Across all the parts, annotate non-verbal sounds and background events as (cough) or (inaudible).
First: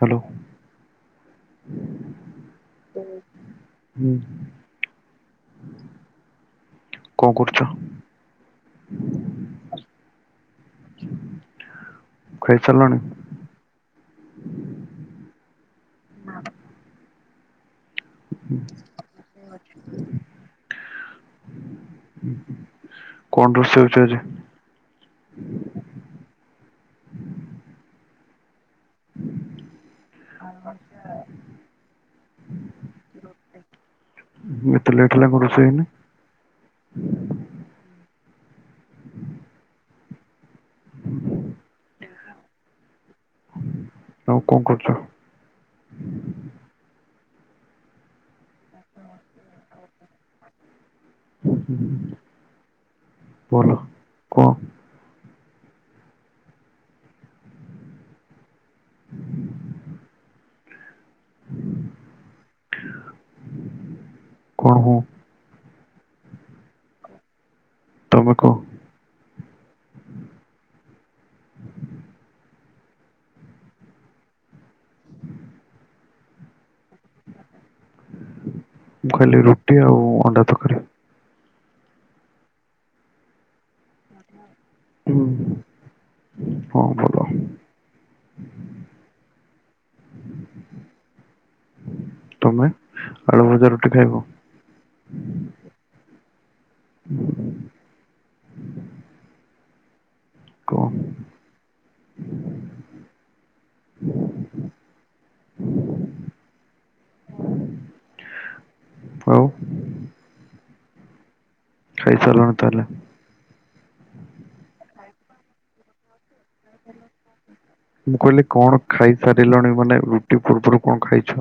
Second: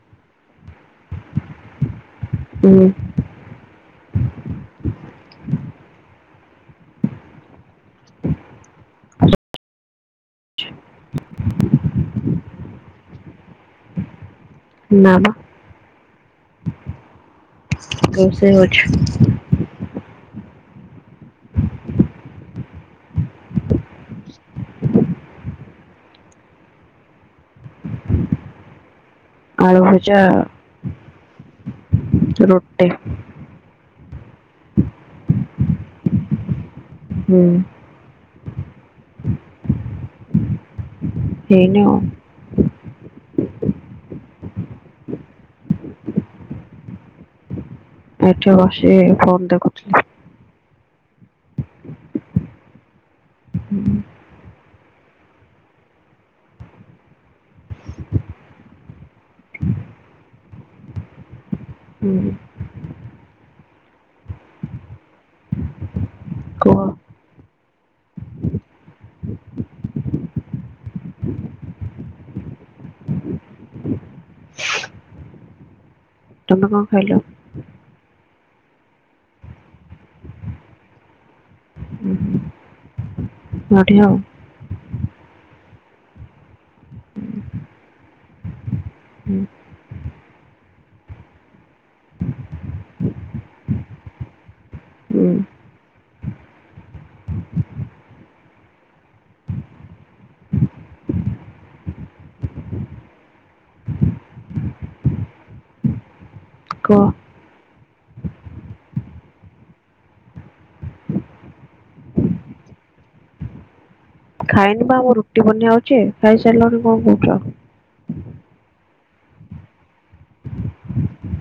Hello ହୁଁ ହୁଁ କଣ କରୁଚ? ଖାଇସାରିଲଣି। ନା ବା ରୋଷେଇ ହଉଚି। କଣ ରୋଷେଇ ହଉଚି ଆଜି? ଆଳୁଭୁଜା ରୁଟି ଏତେ ଲେଟ୍ ହେଲା କଣ-ରୋଷେଇ ହେଇନି? ହୁଁ ହେଇନି ଆଉ। ଆଉ କଣ କରୁଚ? ଏଠି ବସି ଫୋନ୍ ଦେଖୁ ଥିଲି। ଭଲ ହୁଁ କଅଁ? ହୁଁ କଣ ହୁଁ? କୁହ ତମେ କ ତୁମେ କଅଁ ଖାଇଲ? ମୁଁ ଖାଲି ରୁଟି ଆଉ ଅଣ୍ଡା ତକାରି। ନୋଠି ହଉ। ହଁ ଭଲ ହୁଁ ତମେ ଆଳୁ ଭଜା ରୁଟି ଖାଇବ? ହୁଁ କଅଁ କୁହ ଆଉ। ଖାଇ ସାଇଲଣି ତାହଲେ। ଖାଇନି ବା ମୋ ରୁଟି ବନ୍ୟା ହଉଚି। ଖାଇସାରିଲଣିି କଣ କହୁଚ? ମୁଁ କହିଲି କଣ ଖାଇ ସାରିଲଣି ମାନେ ରୁଟି ପୂର୍ବରୁ କଣ ଖାଇଛ?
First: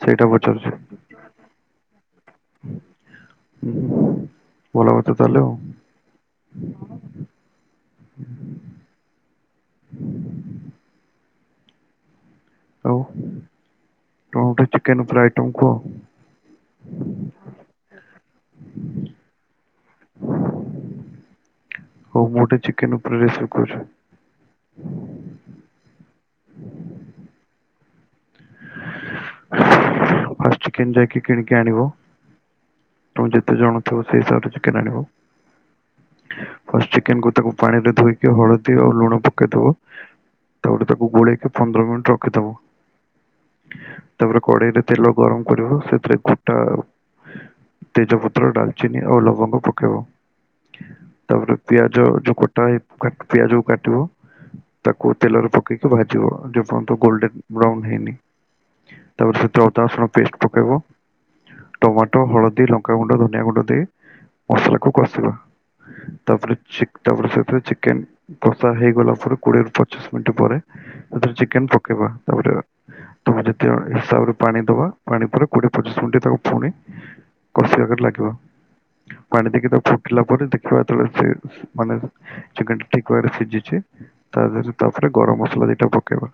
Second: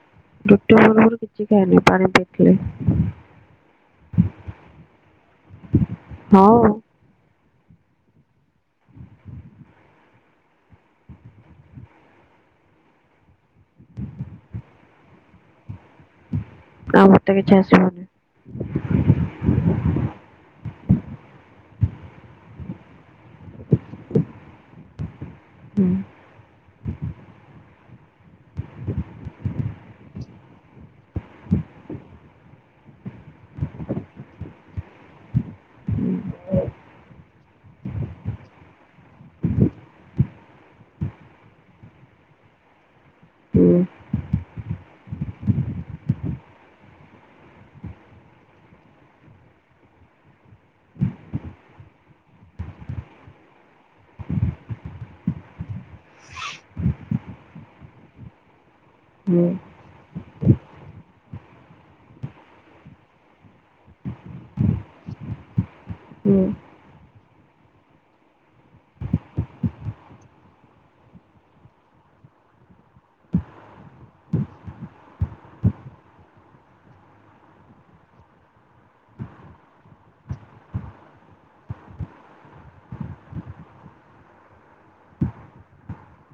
ସେଇଟା ପଚାରୁଛି ରୁଟି ପୂର୍ବରୁ କିଛି ଖାଇନି ପାଣି ପିଇଥିଲି ହୁଁ। ଭଲ କଥା ତାହେଲେ ଆଉ ହଉ ଆଉ ତମେ ଗୋଟେ ଚିକେନ୍ ଉପରେ ଆଇଟମ୍ କୁହ? ନାଁ ମୋତେ କିଛି ଆସିବନି। ହଉ ଗୋଟେ ଚିକେନ୍ ଉପରେ ରେସିପି କହୁଛି। ହୁଁ। ଚିକେନ୍ ଟା କିଣିକି ଆଣିବ। ତମ ଯେତେ ଜଣ ଥିବ ସେଇ ହିସାବରେ ଚିକେନ୍ ଆଣିବ ଫାର୍ଷ୍ଟ ଚିକେନ୍ କୁ ତାକୁ ପାଣିରେ ଧୋଇକି ହଳଦୀ ଆଉ ଲୁଣ ପକେଇ ଦବ ତାପରେ ତାକୁ ଗୋଲେଇକି ପନ୍ଦର ମିନିଟ୍ ରଖି ଦବ। ହୁଁ ତାପରେରେ କଡେଇରେ ତେଲ ଗରମ କରିବ। ସେଥିରେ ଗୋଟା ତେଜପତ୍ର ଡାଲଚିନି ଆଉ ଲବଙ୍ଗ ପକେଇବ। ତାପରେ ପିଆଜ ଯୋଉ କଟା ହୋଇକା-ପିଆଜକୁ କାଟିବ ତାକୁ ତେଲରେ ପକେଇକି ଭାଜିବ ଯେର୍ଯ୍ୟନ୍ତ ଗୋଲଡେନ୍ ବ୍ରାଉନ ହେଇନି। ତାପରେ ହୁଁ ସେଥିରେ ଅଦା ରସୁଣ ପେଷ୍ଟ ପକେଇବ। ଟମାଟୋ, ହଳଦୀ, ଲଙ୍କାଗୁଣ୍ଡ, ଧନିଆ ଗୁଣ୍ଡ ଦେଇ ମସଲାକୁ କଷିବା। ହୁଁ ତାପରେ ଚିକ୍ ତାପରେ ସେଥିରେ ଚିକେନ୍ କଷା ହେଇଗଲା ପରେ କୋଡିଏ ରୁ ପଚିଶ ମିନିଟ ପରେ ତା ଥିରେ ଚିକେନ୍ ପକେଇବା ତାପରେ ତମେ ଯେତେ ହିସାବରେ ପାଣି ଦବା। ପାଣି ପରେ କୋଡିଏ ପଚିଶ ମିନିଟ୍ ତାକୁ ପୁଣି କଷିବା-ଆକାରରେ ଲାଗିବା। ପାଣି ଦେଇକି ତାକୁ ଫୁଟିଲା ପରେ ଦେଖିବା ଯେତେବେଳେ ସେ-ମାନେ ଚିକେନ୍ ଟା ଠିକ ଭାବରେ ସିଝିଛି ତାଧିରେ ତାପରେ ଗରମ ମସଲା ଦିଟା ପକେଇବା।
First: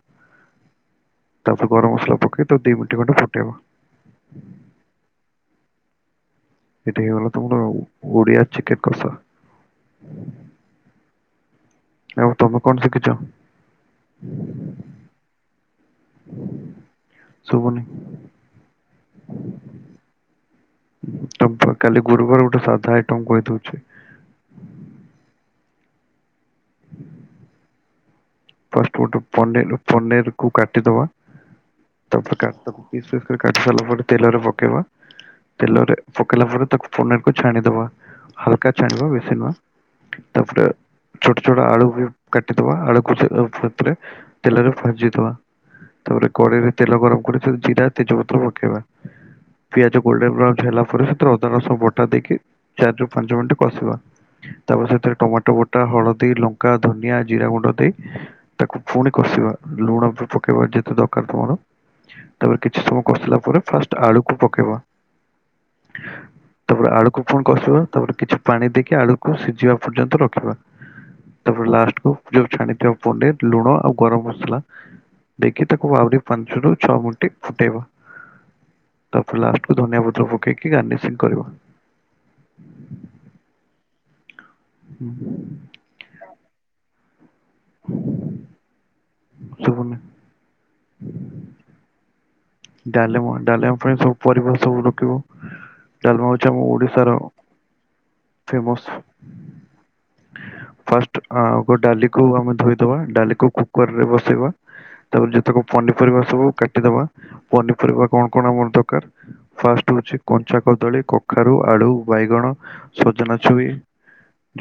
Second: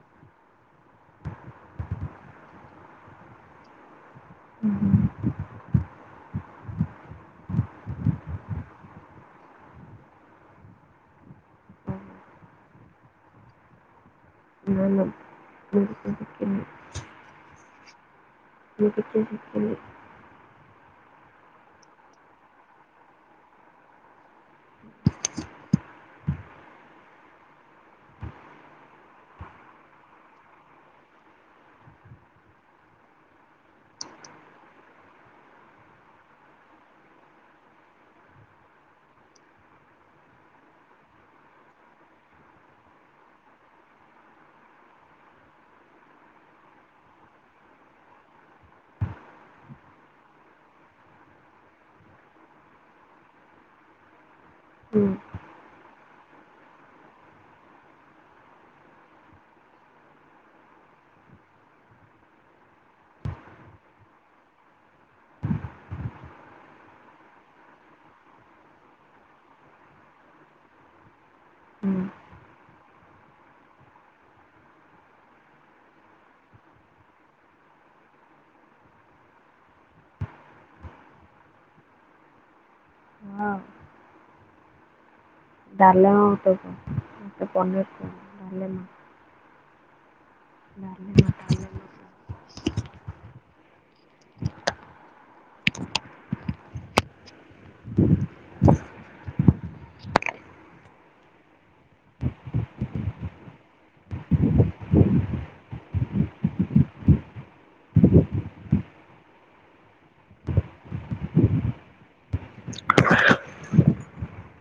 ତାପରେ ଗରମ ମସଲା ପକେଇକି ତାକୁ ଦି ମନଟି ଖଣ୍ଡେ ଫୁଟେଇବା। ଏଠି ହେଇ ଗଲା ତୁମର ଓଡ଼ିଆ ଚିକେନ୍ କସା। ଓ ତମେ କଣ ଶିଖିଚ? (unintelligible) (unintelligible) ଶୁବୁନି। ମୁଁ କିଛି ଶିକିନି। ଆମ୍ ପା କାଲି ଗୁରୁବାର ଗୋଟେ ସାଧା ଆଇଟମ୍ କହି ଦଉଛି। ଫାଷ୍ଟ ଗୋଟେ ପନିର ପନିରକୁ କାଟିଦବା‌ ତାପରେ କା ତାକୁ ପିସ୍ ପିସ୍ କରି କାଟି ସାଇଲାଲା ପରେ ତେଲରେ ପକେଇବା। ତେଲରେ ପକେଇଲା ପରେ ତାକୁ ପନିରକୁ ଛାଣିଦବା। ହାଲକା ଛାଣିବା ବେଶି ନୁହେ। ତାପରେ ଛୋଟ ଛୋଟ ଆଳୁ ବି କାଟିଦବା ଆଳକୁ ସେ ତାକୁ ଫେର ଥରେ ତେଲରେ ଭାଜି ଦବା। ତାପରେ କରେଇରେ ତେଲ ଗରମ କରି ସେଥି ଜିରା ତେଜପତ୍ର ପକେଇବା। ପିଆଜ ଗୋଲଡେନ୍ ବ୍ରାଉଞ୍ଚ୍ ହେଲା ପରେ ସେଥିରେ ଅଦା ରସଣ ବଟା ଦେଇକି ଚାରି ରରୁ ପାଞ୍ଚ ତିର୍କି କଷିବା। ତାପରେ ହୁଁ ସେଥିରେ ଟମାଟୋ ବ ଟା ହଳଦୀ ଲଙ୍କା ଧନିଆ ଜିରା ଗୁଣ୍ଡ ଦେଇ ତାକୁ ଫୁଣି କଷିବା ଲୁଣ ବି ପକେଇବା ଯେତେ ଦରକାର ତମର। ତାପରେ କିଛି ସମୟ କଷିଲା ପରେ ଫାଷ୍ଟ ଆଳୁକୁ ପକେଇବା ତାପରେ ଆଳୁକୁ ପୁଣି କଷିବା ତାପରେ କିଛି ପାଣି ଦେଇକି ଆଳୁକୁ ସିଝିବା ପର୍ଯ୍ୟନ୍ତ ରଖିବା। ତାପରେ ହୁଁ ଲାଷ୍ଟକୁ ପ୍ଲିଅ ଛାଣି ତେ ଓପନ୍ ରେ ଲୁଣ ଆଉ ଗରମ ମସଲା ଦେଇକି ତାକୁ ଆହୁରି ପାଞ୍ଚରୁ ଛଅ ମିଣ୍ଟି ଫୁଟେଇବା। ତାପରେ ଲାଷ୍ଟକୁ ଧନିଆ ପତ୍ର ପକେଇକି ଗାର୍ନିସିଂ କରିବା। ହଁ। ହୁଁ। ଡାଲମା (unintelligible) ତ ପନିଅରୀ ତ ଡାଲେମା। ମୋନା ଡାଲେମା ଡାଲେମା (inaudible) ଡାଲେମା ଡାଲେମା ପାଇଁ ସବୁ ପରିବା ସବୁ ରକିବ। ଡାଲମା ହୋଉଚି ଆମ ଓଡ଼ିଶାର ଫେମସ୍ ଫାଷ୍ଟ ଆଗ ଡାଲିକୁ ଆମେ ଧୋଇଦବା। ଡାଲିକୁ କୁକରରେ ବସେଇବା ତାପରେ ଯେତେକ ପନିପରିବା ସବୁ କାଟିଦବା ପନିପରିବା କଣ କଣ ଆମର ଦକାର ଫାଷ୍ଟ ହୋଉଚି କଞ୍ଚା କଦଳୀ କଖାରୁ ଆଳୁ ବାଇଗଣ ସଜନା ଛୁଇଁ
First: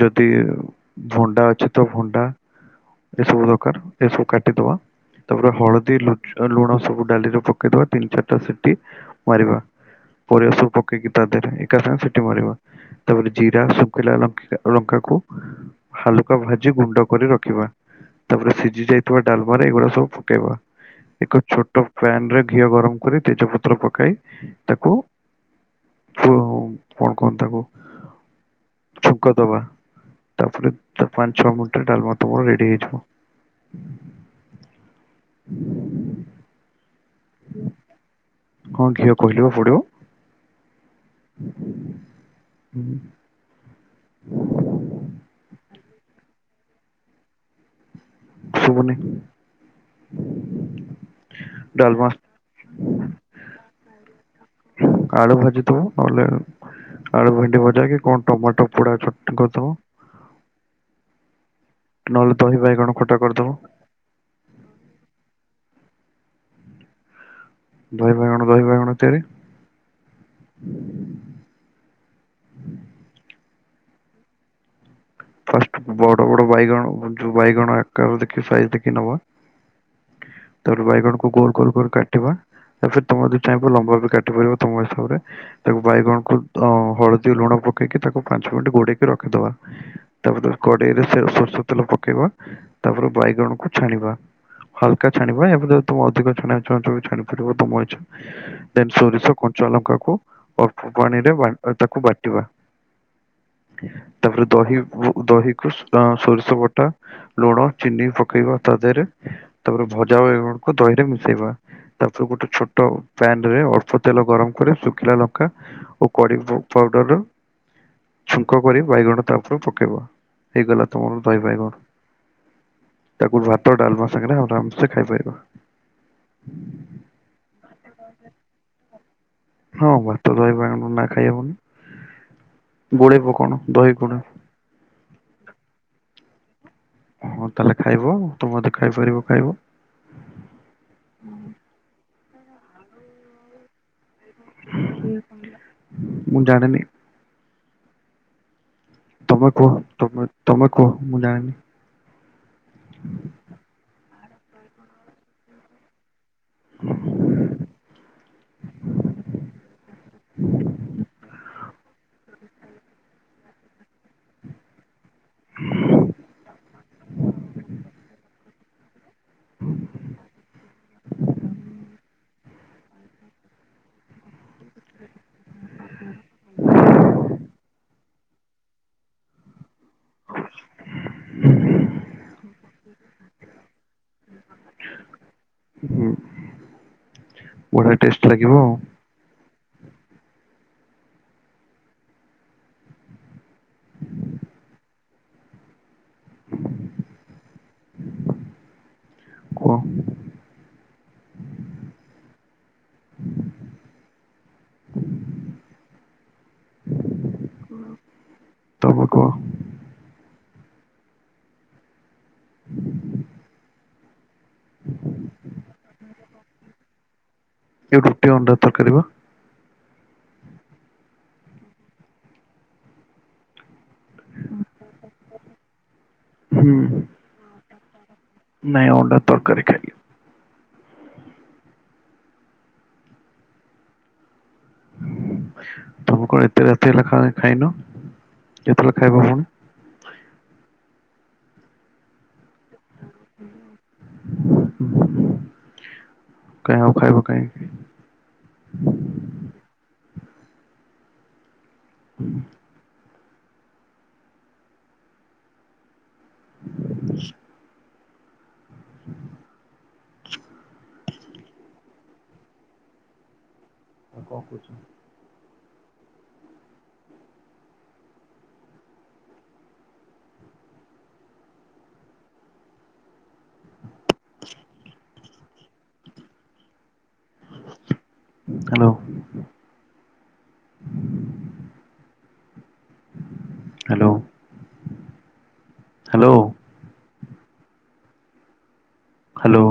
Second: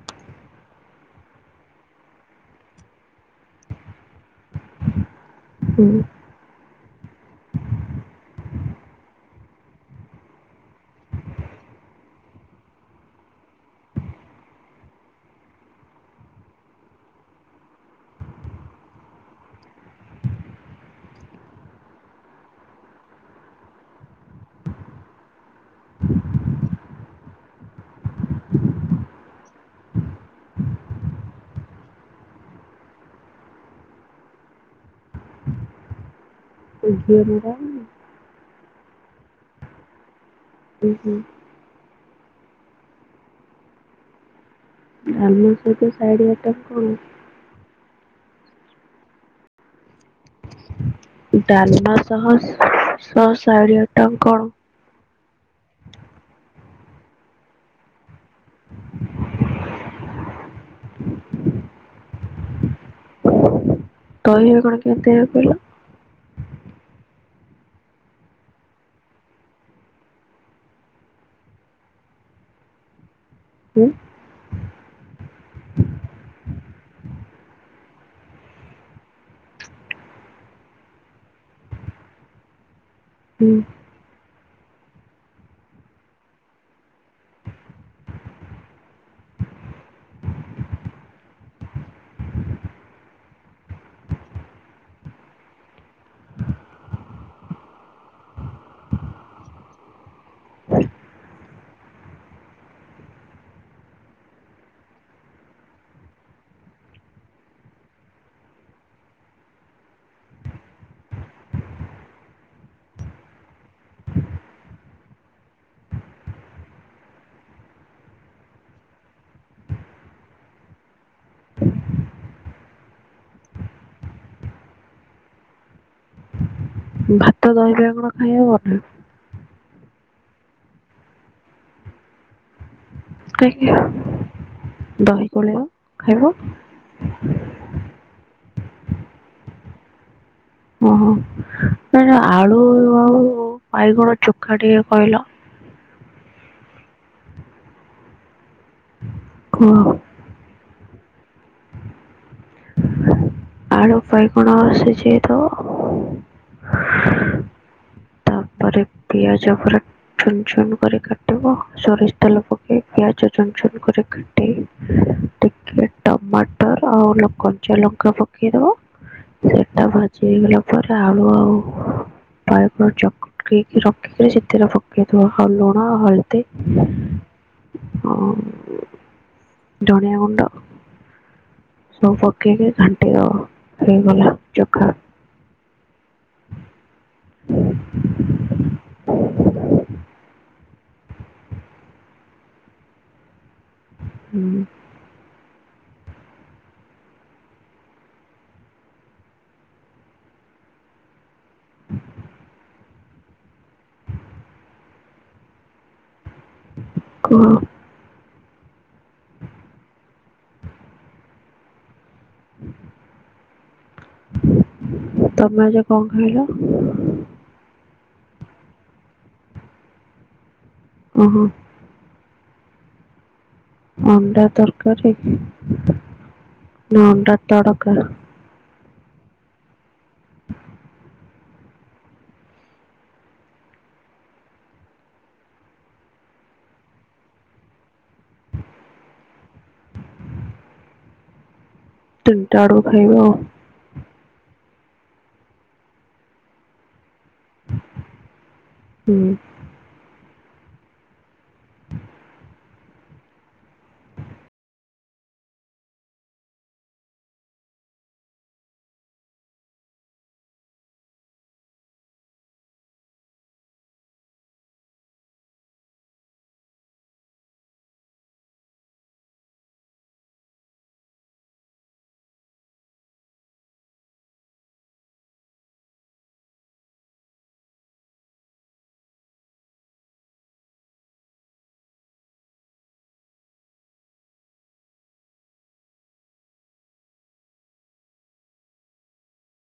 ଯ ତି ଭଣ୍ଡା ଅଛି ତ ଭଣ୍ଡା ଏସବୁ ଦକାର ଏସବୁ କାଟିଦବା। ତାପରେ ହଳଦୀ ହୁଁ ଲୁ ଲୁଣ ସବୁ ଡାଲିରେ ପକେଇଦବା ତିନି ଚାରିଟା ସିଟି ମାରିବା। ପରିବା ସବୁ ପକେଇକି ତା ଦେରେ ଏକା ସାଙ୍ଗେ ସିଟି ମାରିବା ତାପରେ ଜିରା ଶୁକିଲା ଲ ଲଙ୍କା କୁ ହାଲୁକା ଭାଜି ଗୁଣ୍ଡ କରି ରଖିବା। ତାପରେ ସିଜି ଯାଇଥିବା ଡାଲମାରେ ଏଗୁଡା ସବୁ ପକେଇବା। ଏକ ଛୋଟ ପ୍ୟାନରେ ଘିଅ ଗରମ କରି ତେଜପତ୍ର ପକାଇ ତାକୁ କୁ କଣ କହନ୍ତି ତାକୁ ଛୁଙ୍କ ଦବା। ତାପରେ ତ ପାଞ୍ଚ ଛଅ ମିଣ୍ଟିରେ ଡାଲମା ତମର ରେଡି ହେଇଯିବ। ତୋ ଝିଅ ଯୋଉ ଜାଣୁନି ହଁ ଘିଅ କହିଲି ବା ପଡ଼ିବ। ହୁଁ ହୁଁ। ହୁଁ। ଡାଲମା ସହିତ ସାଇଡ଼୍ ଆଇଟମ୍ କଣ? ଶୁବୁନେଇ ଡାଲମା ସହ ସହ ସାଇଡ଼ ଟା କଣ? ଆଳୁ ଭାଜି ଦବ ନହେଲେ ଆଳୁ ଭେଣ୍ଡି ଭଜା କି କଣ ଟମାଟୋ ପୋଡା ଚ କରିଦବ। ନହେଲେ ଦହିିବାଇ କଣ ଖଟା କରିଦବ‌ ଦହିରେ କଣ କେତେ ଆ କଇଲ। ଦହି ବାଇଗଣ ଦହି ବାଇଗଣ ତିଆରି। ଉଁ ଓ ମୁଁ ଯୋଉ ବାଇଗଣ ଆକାରୁ ଦେଖି ସାଇଜ ଦେଖି ନବା। ତାପରେ ବାଇଗଣକୁ ଗୋଲ ଗୋଲ କାଟିବା। ତାପରେ ସେ ତମେ ଆଜି ହୁଁ ଚାହିଁବ ଲମ୍ବରୁ ବି କାଟି ପାରିବ। ତମ ହିସାବରେ ତାକୁ ବାଇଗଣକୁ ଅ ହଳଦୀ ଲୁଣ ପକେଇକି ତାକୁ ପାଞ୍ଚ ମିଣ୍ଟି ଘୋଡେଇକି ରଖିଦବା। ତାପରେ ତାକୁ କଡେଇରେ ସେ ସରଷ ତେଲ ପକେଇବା ତାପରେ ବାଇଗଣକୁ ଛାଣିବା ହାଲକା ଛାଣିବା ଏବଂ ଯଦି ତମେ ଅଧିକ ଛାଣିବାକୁ ଚାହୁଁଚ ଛାଣି ପାରିବ ତମ ଇଚ୍ଛା। ଦେନ ସୋରିଷ କଞ୍ଚା ଅଲଙ୍କାକୁ ଅଳ୍ପ ପାଣିରେ ବା ଅ ତାକୁ ବାଟିବା। ତାପରେ ଦହି ଦହିକୁ ସୋରିଷ ବଟା ଲୁଣ ଚିନି ପକେଇବା ତା ଦେହରେ ତାପରେ ଭଜା ବାଇଗଣକୁ ଦହିରେ ମିଶେଇବା ତାପରେ ଗୋଟେ ଛୋଟ ପ୍ୟାନ ରେ ଅଳ୍ପ ତେଲ ଗରମ କରି ଶୁଖିଲା ଲଙ୍କା ଓ କରି ଫ ପାଉଡର ଛୁଙ୍କ କରି ବାଇଗଣ ତାପରେ ପ ହେବ ହେଇଗଲା ତମର ଦହି ବାଇଗଣ ତାକୁ ଭାତ ଡାଲମା ସାଙ୍ଗରେ ଆରାମସେ ଖାଇପାରିବା। ଭାତ ଦହି ବାଇଗଣ ଖାଇ ହବ ନା ଅ ଭାତ ଦହି ପାଣି ମନା ଖାଇହବନି। ଖାଇକି ଦହି ଗୋଳେଇବ ଖାଇବ। ହଁ ତାହେଲେ ଖାଇବ ତୁ ମତେ ଖାଇପାରିବ ଖାଇବ। ଓହୋ ନା ଆଳୁ ଆଉ ବାଇଗଣ ଚୁଖା ଟିଏ କହିଲ? ମୁଁ ଜାଣିନି। ତମେ କୁହ ତମେ ତମେ। କୁହ ମୁଁ ଜାଣିନି। ଆଳୁ ବାଇଗଣ ଆସିଛି ତ? ପରେ ପିଆଜ ପୁରା ଛୁନ ଛୁନ କରି କାଟିବ ସୋରିଷ୍ ତେଲ ପକେଇ ପିଆଜ ଚୁନ ଛୁନ କରି କାଟି। ଟିକେ ଟମାଟର ଆଉ ଲ କଞ୍ଚା ଲଙ୍କା ପକେଇଦବ। ସେଟା ଭାଜି ହେଇଗଲା ପରେ ଆଳୁ ଆଉ। ବାଇଗଣ ଚକ ଚକଟିକି ରଖିକିରି ସେଥିରେ ପକେଇଥିବ ହଲ୍‌ ଲୁଣ ହଳଦୀ ଆଉ ଧଣିଆ ଗୁଣ୍ଡ ସବୁ ପକେଇକି ଘାଣ୍ଟି ଦବ ହେଇଗଲା ଚୋଖା। ବଢିଆ ଟେଷ୍ଟ ଲାଗିବ ଆଉ। ହୁଁ। କୁହ। କୁହ। ତମେକୁହ। ତମେ ଆଜି କଣ ଖାଇଲ? ଏ ରୁଟି ଅଣ୍ଡା ତରକାରୀ ବା। ଓ ହୋ। ଅଣ୍ଡା ତରକାରୀ। ନା ଅଣ୍ଡା ତଡ଼ କା। ନାଇ ଓଣ୍ଡା ତରକାରୀ ଖାଇଲି। ତମେ କଣ ଏତେ ରାତି ହେଲା ଖାଇ ଖାଇନ, କେତେ ବେଳେ ଖାଇବ ପୁଣି। ଟେନ୍। ଟା ଆଡୁକୁ ଖାଇବା ଆଉ। କାଇଁ ଆଉ ଖାଇବା। କାଇଁ କି। ହୁଁ। ଆଉ କଂ କହୁଛ? ହାଲୋ। Hello hello. ହା ଲୋ।